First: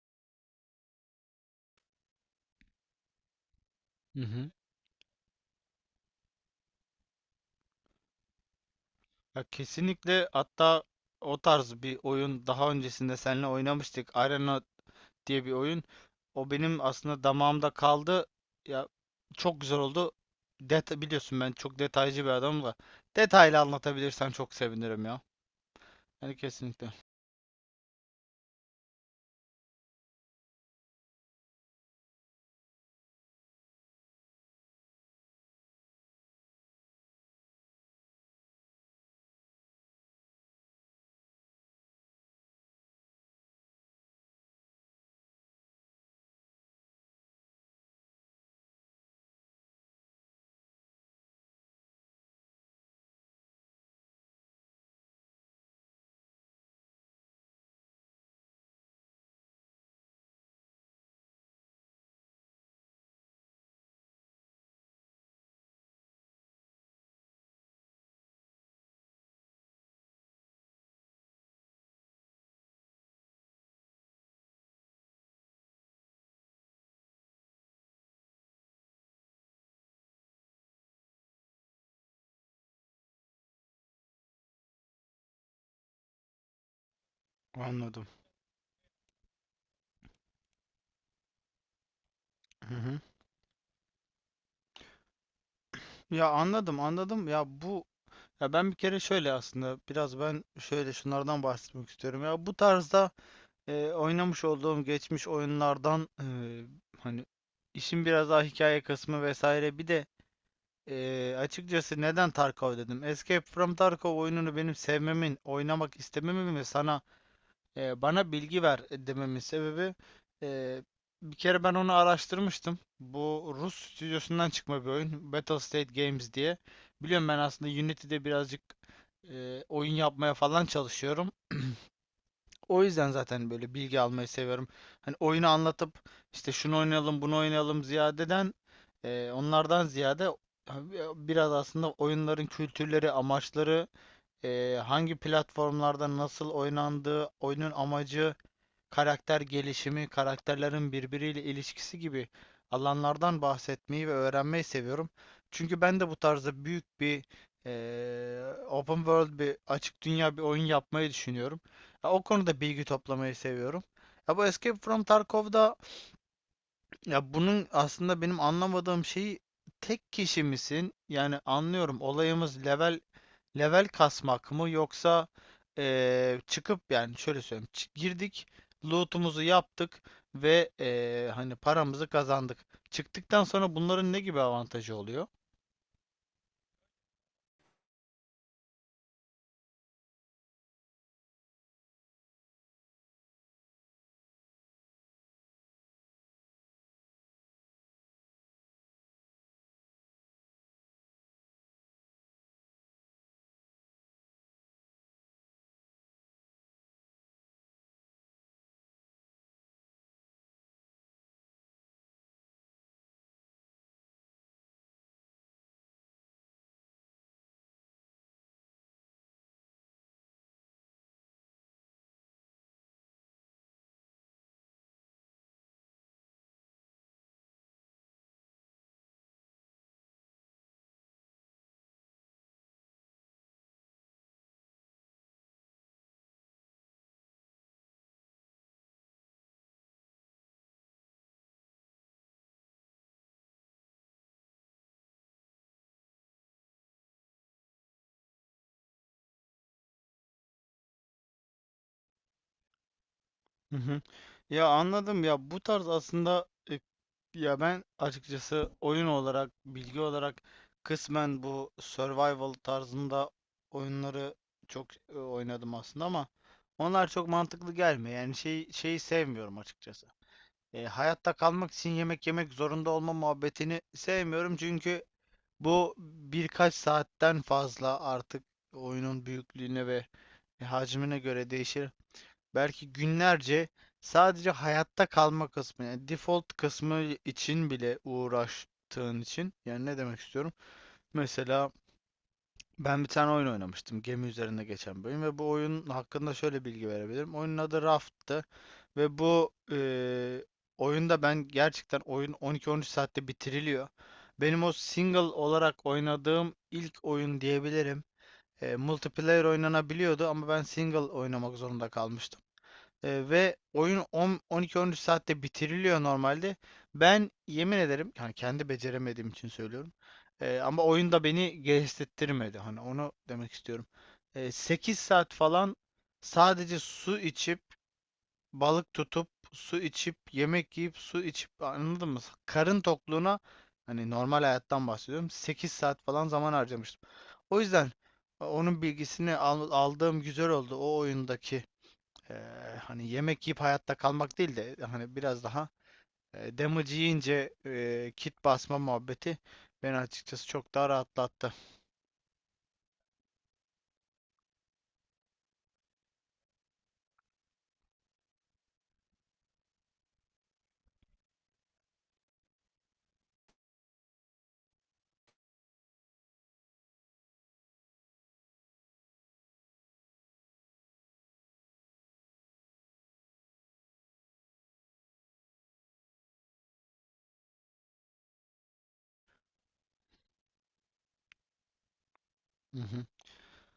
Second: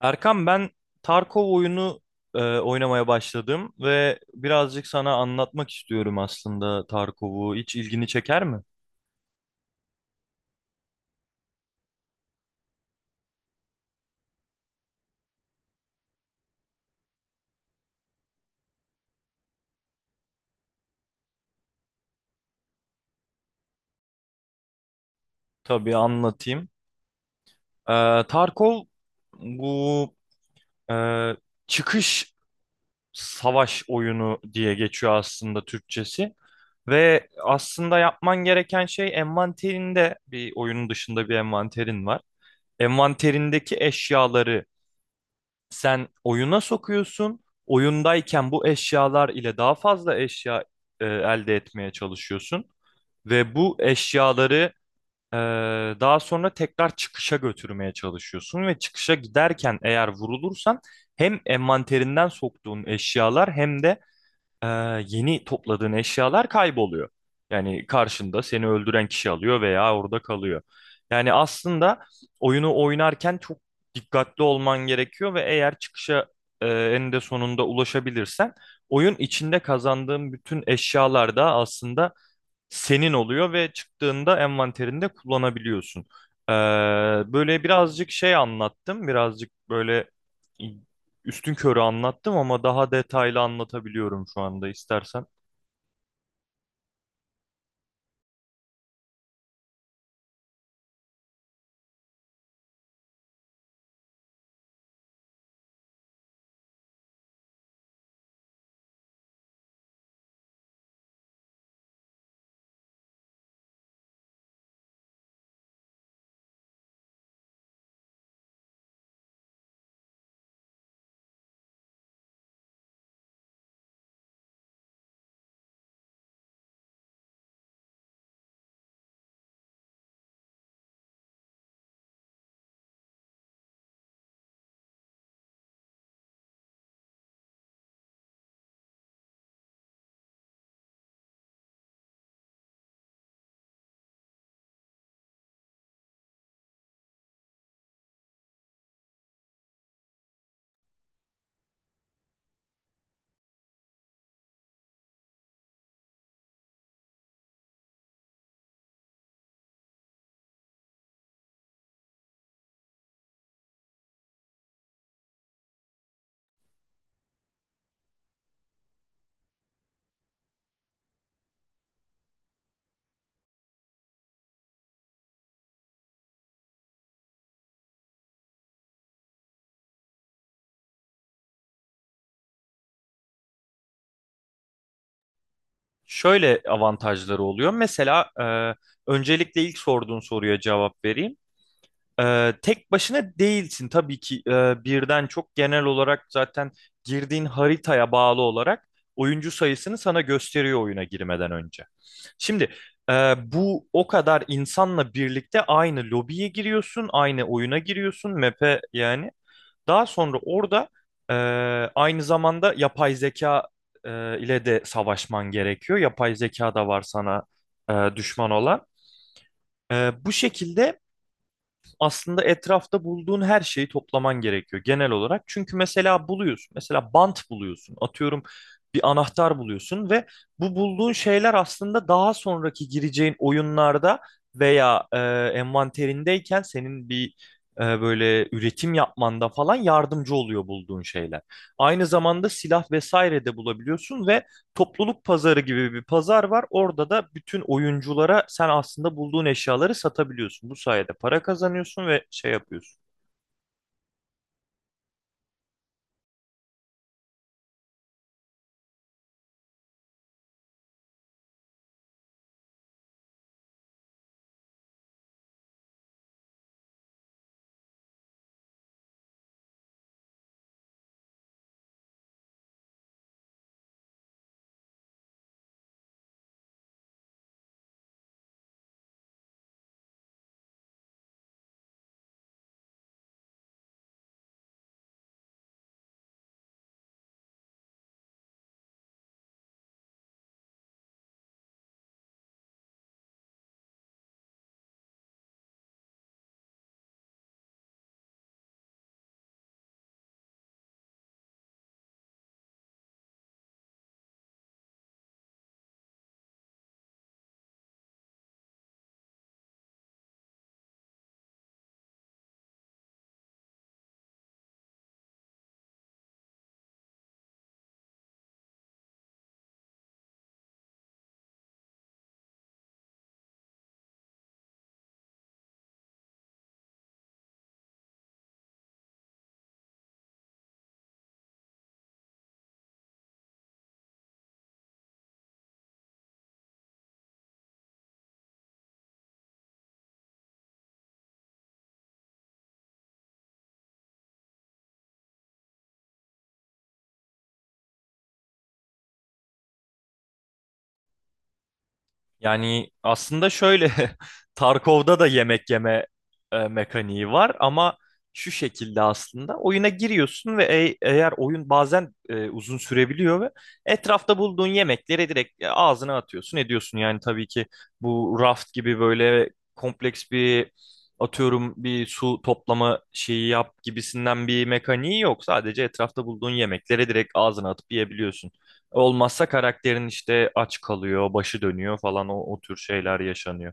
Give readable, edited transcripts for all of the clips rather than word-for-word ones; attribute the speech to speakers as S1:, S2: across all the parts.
S1: Erkan ben Tarkov oyunu oynamaya başladım ve
S2: Hı hı.
S1: birazcık sana anlatmak istiyorum aslında Tarkov'u. Hiç ilgini çeker mi?
S2: Ya kesinlikle hatta o tarz bir oyun daha öncesinde seninle oynamıştık. Arena diye bir oyun. O benim aslında damağımda kaldı. Ya çok güzel oldu. Biliyorsun ben çok detaycı bir adamım da. Detaylı anlatabilirsen çok sevinirim ya.
S1: Tabii
S2: Yani
S1: anlatayım.
S2: kesinlikle.
S1: E, Tarkov bu e, çıkış savaş oyunu diye geçiyor aslında Türkçesi. Ve aslında yapman gereken şey envanterinde, bir oyunun dışında bir envanterin var. Envanterindeki eşyaları sen oyuna sokuyorsun. Oyundayken bu eşyalar ile daha fazla eşya elde etmeye çalışıyorsun ve bu eşyaları e, daha sonra tekrar çıkışa götürmeye çalışıyorsun ve çıkışa giderken eğer vurulursan hem envanterinden soktuğun eşyalar hem de e, yeni topladığın eşyalar kayboluyor. Yani karşında seni öldüren kişi alıyor veya orada kalıyor. Yani aslında oyunu oynarken çok dikkatli olman gerekiyor ve eğer çıkışa eninde sonunda ulaşabilirsen oyun içinde kazandığın bütün eşyalar da aslında senin oluyor ve çıktığında envanterinde kullanabiliyorsun. Ee, Böyle
S2: Anladım.
S1: birazcık şey anlattım, birazcık böyle üstün körü anlattım ama
S2: Hı
S1: daha
S2: hı.
S1: detaylı anlatabiliyorum şu anda istersen.
S2: Ya anladım, anladım. Ya bu Ya ben bir kere şöyle aslında biraz ben şöyle şunlardan bahsetmek istiyorum. Ya bu tarzda oynamış olduğum geçmiş oyunlardan hani işin biraz daha hikaye kısmı vesaire bir de açıkçası neden Tarkov dedim. Escape from Tarkov oyununu benim sevmemin, oynamak istememin ve sana bana bilgi ver dememin sebebi e, bir kere ben onu araştırmıştım. Bu Rus stüdyosundan çıkma bir oyun. Battle State Games diye. Biliyorum ben aslında Unity'de birazcık oyun yapmaya falan çalışıyorum. O yüzden zaten böyle bilgi almayı seviyorum. Hani oyunu anlatıp işte şunu oynayalım, bunu oynayalım ziyadeden onlardan ziyade biraz aslında oyunların kültürleri, amaçları, hangi platformlarda nasıl oynandığı, oyunun amacı, karakter gelişimi, karakterlerin birbiriyle ilişkisi gibi alanlardan bahsetmeyi ve öğrenmeyi seviyorum. Çünkü ben de bu tarzda büyük bir eee, open world bir açık dünya bir oyun yapmayı düşünüyorum. Ya, o konuda bilgi toplamayı seviyorum. Ya bu Escape from Tarkov'da, ya bunun aslında benim anlamadığım şeyi tek kişi misin? Yani anlıyorum olayımız level kasmak mı yoksa çıkıp yani şöyle söyleyeyim girdik, loot'umuzu yaptık ve hani paramızı kazandık. Çıktıktan sonra bunların ne gibi avantajı oluyor?
S1: Şöyle avantajları oluyor. Mesela öncelikle ilk sorduğun soruya cevap vereyim. Tek başına değilsin tabii ki, birden çok, genel olarak zaten girdiğin haritaya bağlı olarak oyuncu sayısını sana gösteriyor oyuna girmeden önce. Şimdi e, bu o kadar insanla birlikte aynı lobiye giriyorsun, aynı oyuna giriyorsun, map'e yani. Daha sonra orada e, aynı zamanda yapay zeka e, ile de savaşman gerekiyor. Yapay zeka da var sana düşman olan. Bu şekilde aslında etrafta bulduğun her şeyi toplaman gerekiyor genel olarak. Çünkü mesela buluyorsun, mesela bant buluyorsun, atıyorum bir anahtar buluyorsun ve bu bulduğun şeyler aslında daha sonraki gireceğin oyunlarda veya envanterindeyken senin bir böyle üretim yapmanda falan yardımcı oluyor, bulduğun şeyler. Aynı zamanda silah vesaire de bulabiliyorsun ve topluluk pazarı gibi bir pazar var. Orada da bütün oyunculara sen aslında bulduğun eşyaları satabiliyorsun. Bu sayede para kazanıyorsun ve şey yapıyorsun.
S2: Hı hı. Ya anladım, ya bu tarz aslında, ya ben açıkçası oyun olarak bilgi olarak kısmen bu survival tarzında oyunları çok oynadım aslında ama onlar çok mantıklı gelmiyor. Yani şey şeyi sevmiyorum açıkçası. Hayatta kalmak için yemek yemek zorunda olma muhabbetini sevmiyorum çünkü bu birkaç saatten fazla artık oyunun büyüklüğüne ve hacmine göre değişir. Belki günlerce sadece hayatta kalma kısmı, yani default kısmı için bile uğraştığın için, yani ne demek istiyorum? Mesela ben bir tane oyun oynamıştım. Gemi üzerinde geçen bir oyun ve bu oyun hakkında şöyle bilgi verebilirim. Oyunun adı Raft'tı ve bu oyunda, ben gerçekten oyun 12-13 saatte bitiriliyor. Benim o single olarak oynadığım ilk oyun diyebilirim. Multiplayer oynanabiliyordu ama ben single oynamak zorunda kalmıştım. Ve oyun 10 12-13 saatte bitiriliyor normalde. Ben yemin ederim, yani kendi beceremediğim için söylüyorum. Ama oyun da beni gevşetirmedi. Hani onu demek istiyorum. 8 saat falan sadece su içip, balık tutup, su içip, yemek yiyip, su içip, anladın mı? Karın tokluğuna, hani normal hayattan bahsediyorum. 8 saat falan zaman harcamıştım. O yüzden onun bilgisini aldığım güzel oldu o oyundaki. eee, Hani yemek yiyip hayatta kalmak değil de hani biraz daha damage yiyince kit basma muhabbeti beni açıkçası çok daha rahatlattı.
S1: Yani aslında şöyle Tarkov'da da yemek yeme mekaniği var ama şu şekilde aslında oyuna giriyorsun ve eğer oyun bazen uzun sürebiliyor ve etrafta bulduğun yemekleri direkt ağzına atıyorsun, ediyorsun. Yani tabii ki bu raft gibi böyle kompleks bir, atıyorum, bir su toplama şeyi yap gibisinden bir mekaniği yok. Sadece etrafta bulduğun yemekleri direkt ağzına atıp yiyebiliyorsun. Olmazsa karakterin işte aç kalıyor, başı dönüyor falan, o tür
S2: Hı hı.
S1: şeyler yaşanıyor.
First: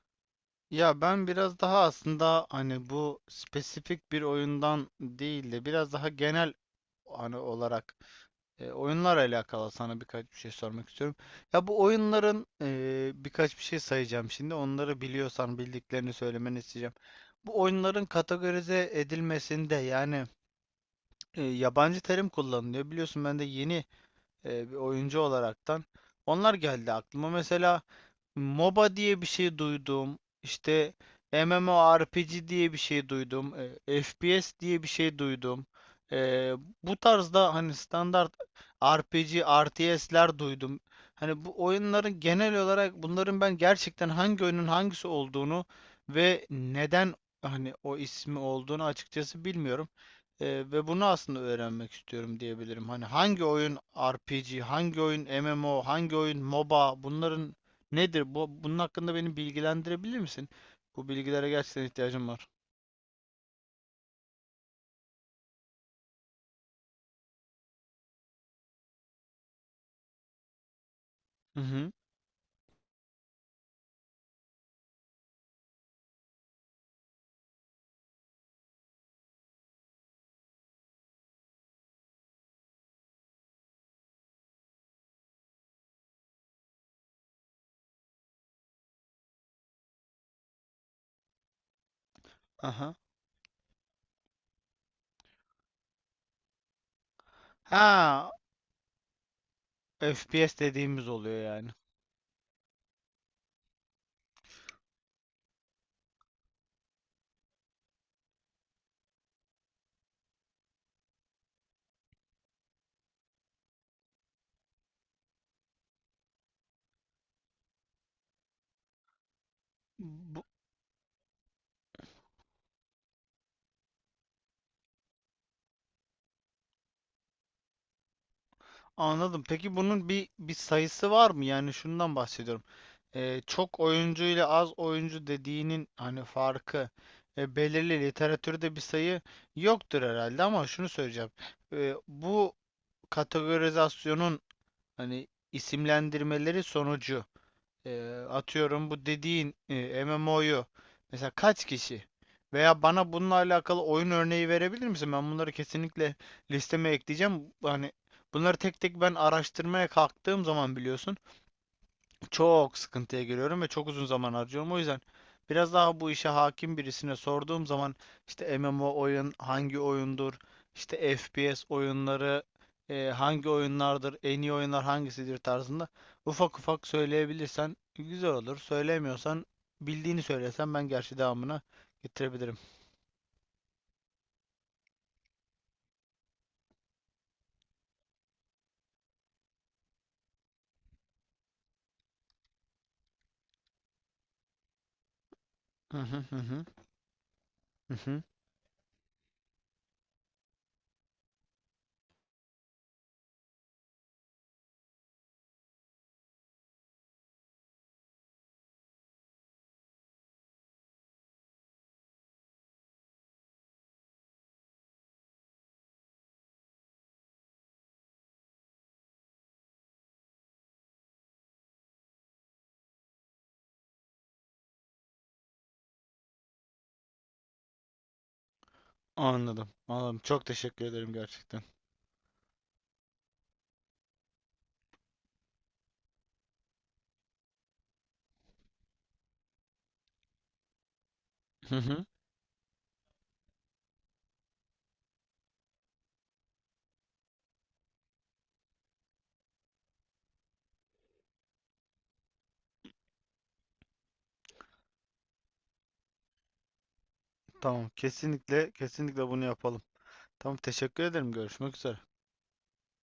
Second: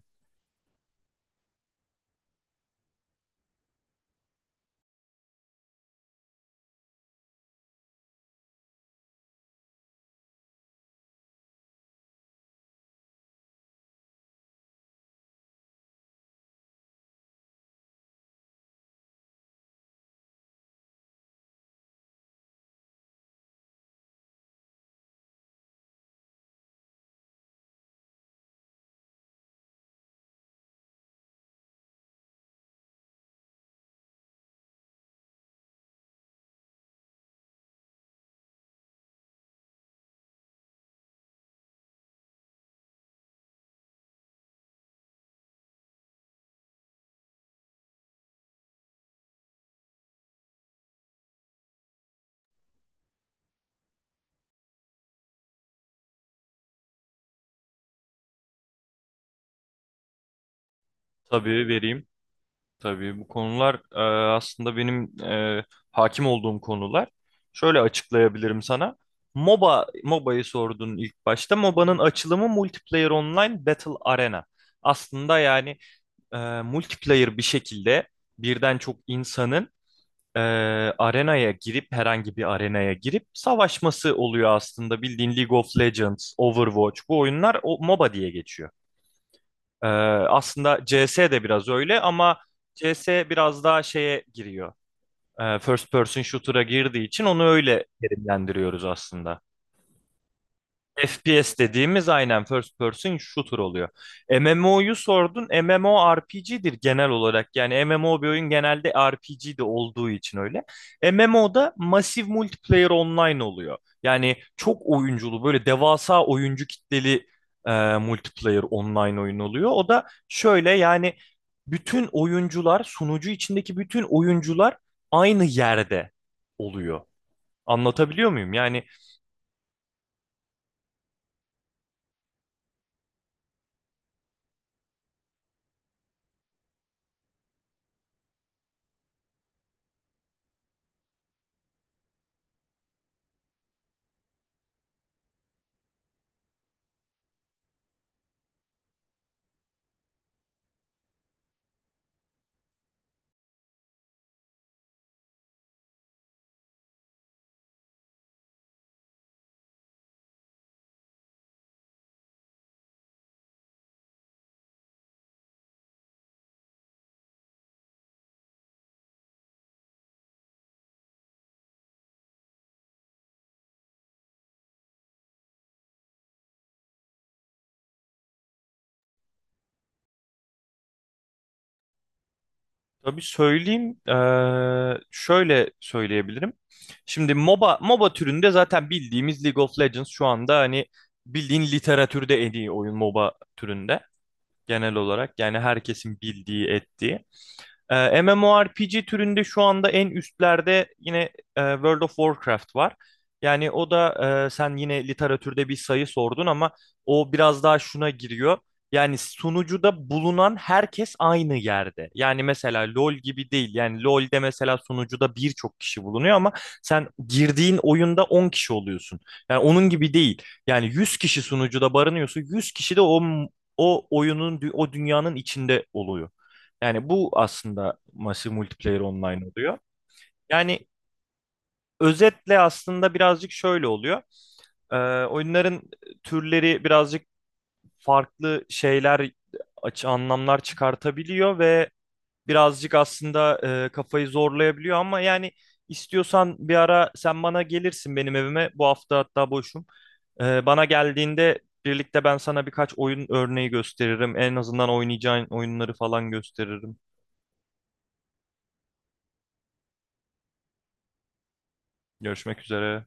S2: Ya ben biraz daha aslında, hani bu spesifik bir oyundan değil de biraz daha genel hani olarak, oyunlar alakalı sana birkaç bir şey sormak istiyorum. Ya bu oyunların, birkaç bir şey sayacağım şimdi. Onları biliyorsan bildiklerini söylemeni isteyeceğim. Bu oyunların kategorize edilmesinde yani yabancı terim kullanılıyor. Biliyorsun, ben de yeni bir oyuncu olaraktan, onlar geldi aklıma. Mesela MOBA diye bir şey duydum. İşte MMORPG diye bir şey duydum. FPS diye bir şey duydum. E, Bu tarzda hani standart RPG, RTS'ler duydum. Hani bu oyunların genel olarak, bunların ben gerçekten hangi oyunun hangisi olduğunu ve neden hani o ismi olduğunu açıkçası bilmiyorum. Ee, Ve bunu aslında öğrenmek istiyorum diyebilirim. Hani hangi oyun RPG, hangi oyun MMO, hangi oyun MOBA, bunların nedir? Bunun hakkında beni bilgilendirebilir misin? Bu bilgilere
S1: Tabii
S2: gerçekten
S1: vereyim.
S2: ihtiyacım var.
S1: Tabii bu konular aslında benim hakim olduğum konular. Şöyle açıklayabilirim sana. MOBA, MOBA'yı sordun ilk başta.
S2: Hı hı.
S1: MOBA'nın açılımı Multiplayer Online Battle Arena. Aslında yani e, multiplayer bir şekilde birden çok insanın e, arenaya girip, herhangi bir arenaya girip savaşması oluyor aslında. Bildiğin League of Legends, Overwatch, bu oyunlar o MOBA diye geçiyor. E, Aslında CS de biraz öyle ama
S2: Aha.
S1: CS biraz daha şeye giriyor. First person shooter'a girdiği için onu öyle
S2: Ha,
S1: terimlendiriyoruz aslında.
S2: FPS dediğimiz oluyor
S1: FPS
S2: yani.
S1: dediğimiz aynen first person shooter oluyor. MMO'yu sordun. MMORPG'dir genel olarak. Yani MMO bir oyun genelde RPG de olduğu için öyle. MMO'da masif multiplayer online oluyor. Yani çok oyunculu, böyle devasa oyuncu kitleli e, multiplayer online oyun oluyor. O da
S2: Bu,
S1: şöyle yani, bütün oyuncular, sunucu içindeki bütün oyuncular aynı yerde oluyor. Anlatabiliyor muyum? Yani
S2: Anladım. Peki bunun bir sayısı var mı? Yani şundan bahsediyorum. Çok oyuncu ile az oyuncu dediğinin hani farkı, belirli literatürde bir sayı yoktur herhalde ama şunu söyleyeceğim. Bu kategorizasyonun, hani isimlendirmeleri sonucu, atıyorum bu dediğin MMO'yu mesela kaç kişi, veya bana bununla alakalı oyun örneği verebilir misin? Ben bunları kesinlikle listeme ekleyeceğim. Hani bunları tek tek ben araştırmaya kalktığım zaman biliyorsun, çok sıkıntıya giriyorum ve çok uzun zaman harcıyorum. O yüzden biraz daha bu işe hakim birisine sorduğum zaman, işte MMO oyun hangi oyundur, işte FPS oyunları hangi oyunlardır, en iyi oyunlar hangisidir tarzında ufak ufak söyleyebilirsen güzel olur. Söylemiyorsan bildiğini söylesen, ben gerçi devamını getirebilirim.
S1: tabii söyleyeyim. Şöyle söyleyebilirim. Şimdi MOBA türünde zaten bildiğimiz League of Legends şu anda hani bildiğin literatürde en iyi oyun MOBA türünde genel olarak. Yani
S2: Hı
S1: herkesin
S2: hı hı
S1: bildiği,
S2: hı.
S1: ettiği.
S2: Hı hı.
S1: MMORPG türünde şu anda en üstlerde yine World of Warcraft var. Yani o da, sen yine literatürde bir sayı sordun ama o biraz daha şuna giriyor. Yani sunucuda bulunan herkes aynı yerde. Yani mesela LoL gibi değil. Yani LoL'de mesela sunucuda birçok kişi bulunuyor ama sen girdiğin oyunda 10 kişi oluyorsun. Yani onun gibi değil. Yani 100 kişi sunucuda barınıyorsa, 100 kişi de o oyunun, o dünyanın içinde oluyor. Yani bu aslında Massive Multiplayer Online
S2: Anladım.
S1: oluyor.
S2: Anladım. Çok
S1: Yani
S2: teşekkür ederim gerçekten.
S1: özetle aslında birazcık şöyle oluyor. Ee, Oyunların türleri birazcık farklı şeyler, açı anlamlar çıkartabiliyor
S2: Hı
S1: ve
S2: hı.
S1: birazcık aslında kafayı zorlayabiliyor ama yani istiyorsan bir ara sen bana gelirsin, benim evime. Bu hafta hatta boşum. Bana geldiğinde birlikte ben sana birkaç oyun örneği gösteririm. En azından oynayacağın oyunları falan gösteririm.
S2: Tamam. Kesinlikle kesinlikle bunu yapalım. Tamam. Teşekkür ederim. Görüşmek üzere.
S1: Görüşmek üzere.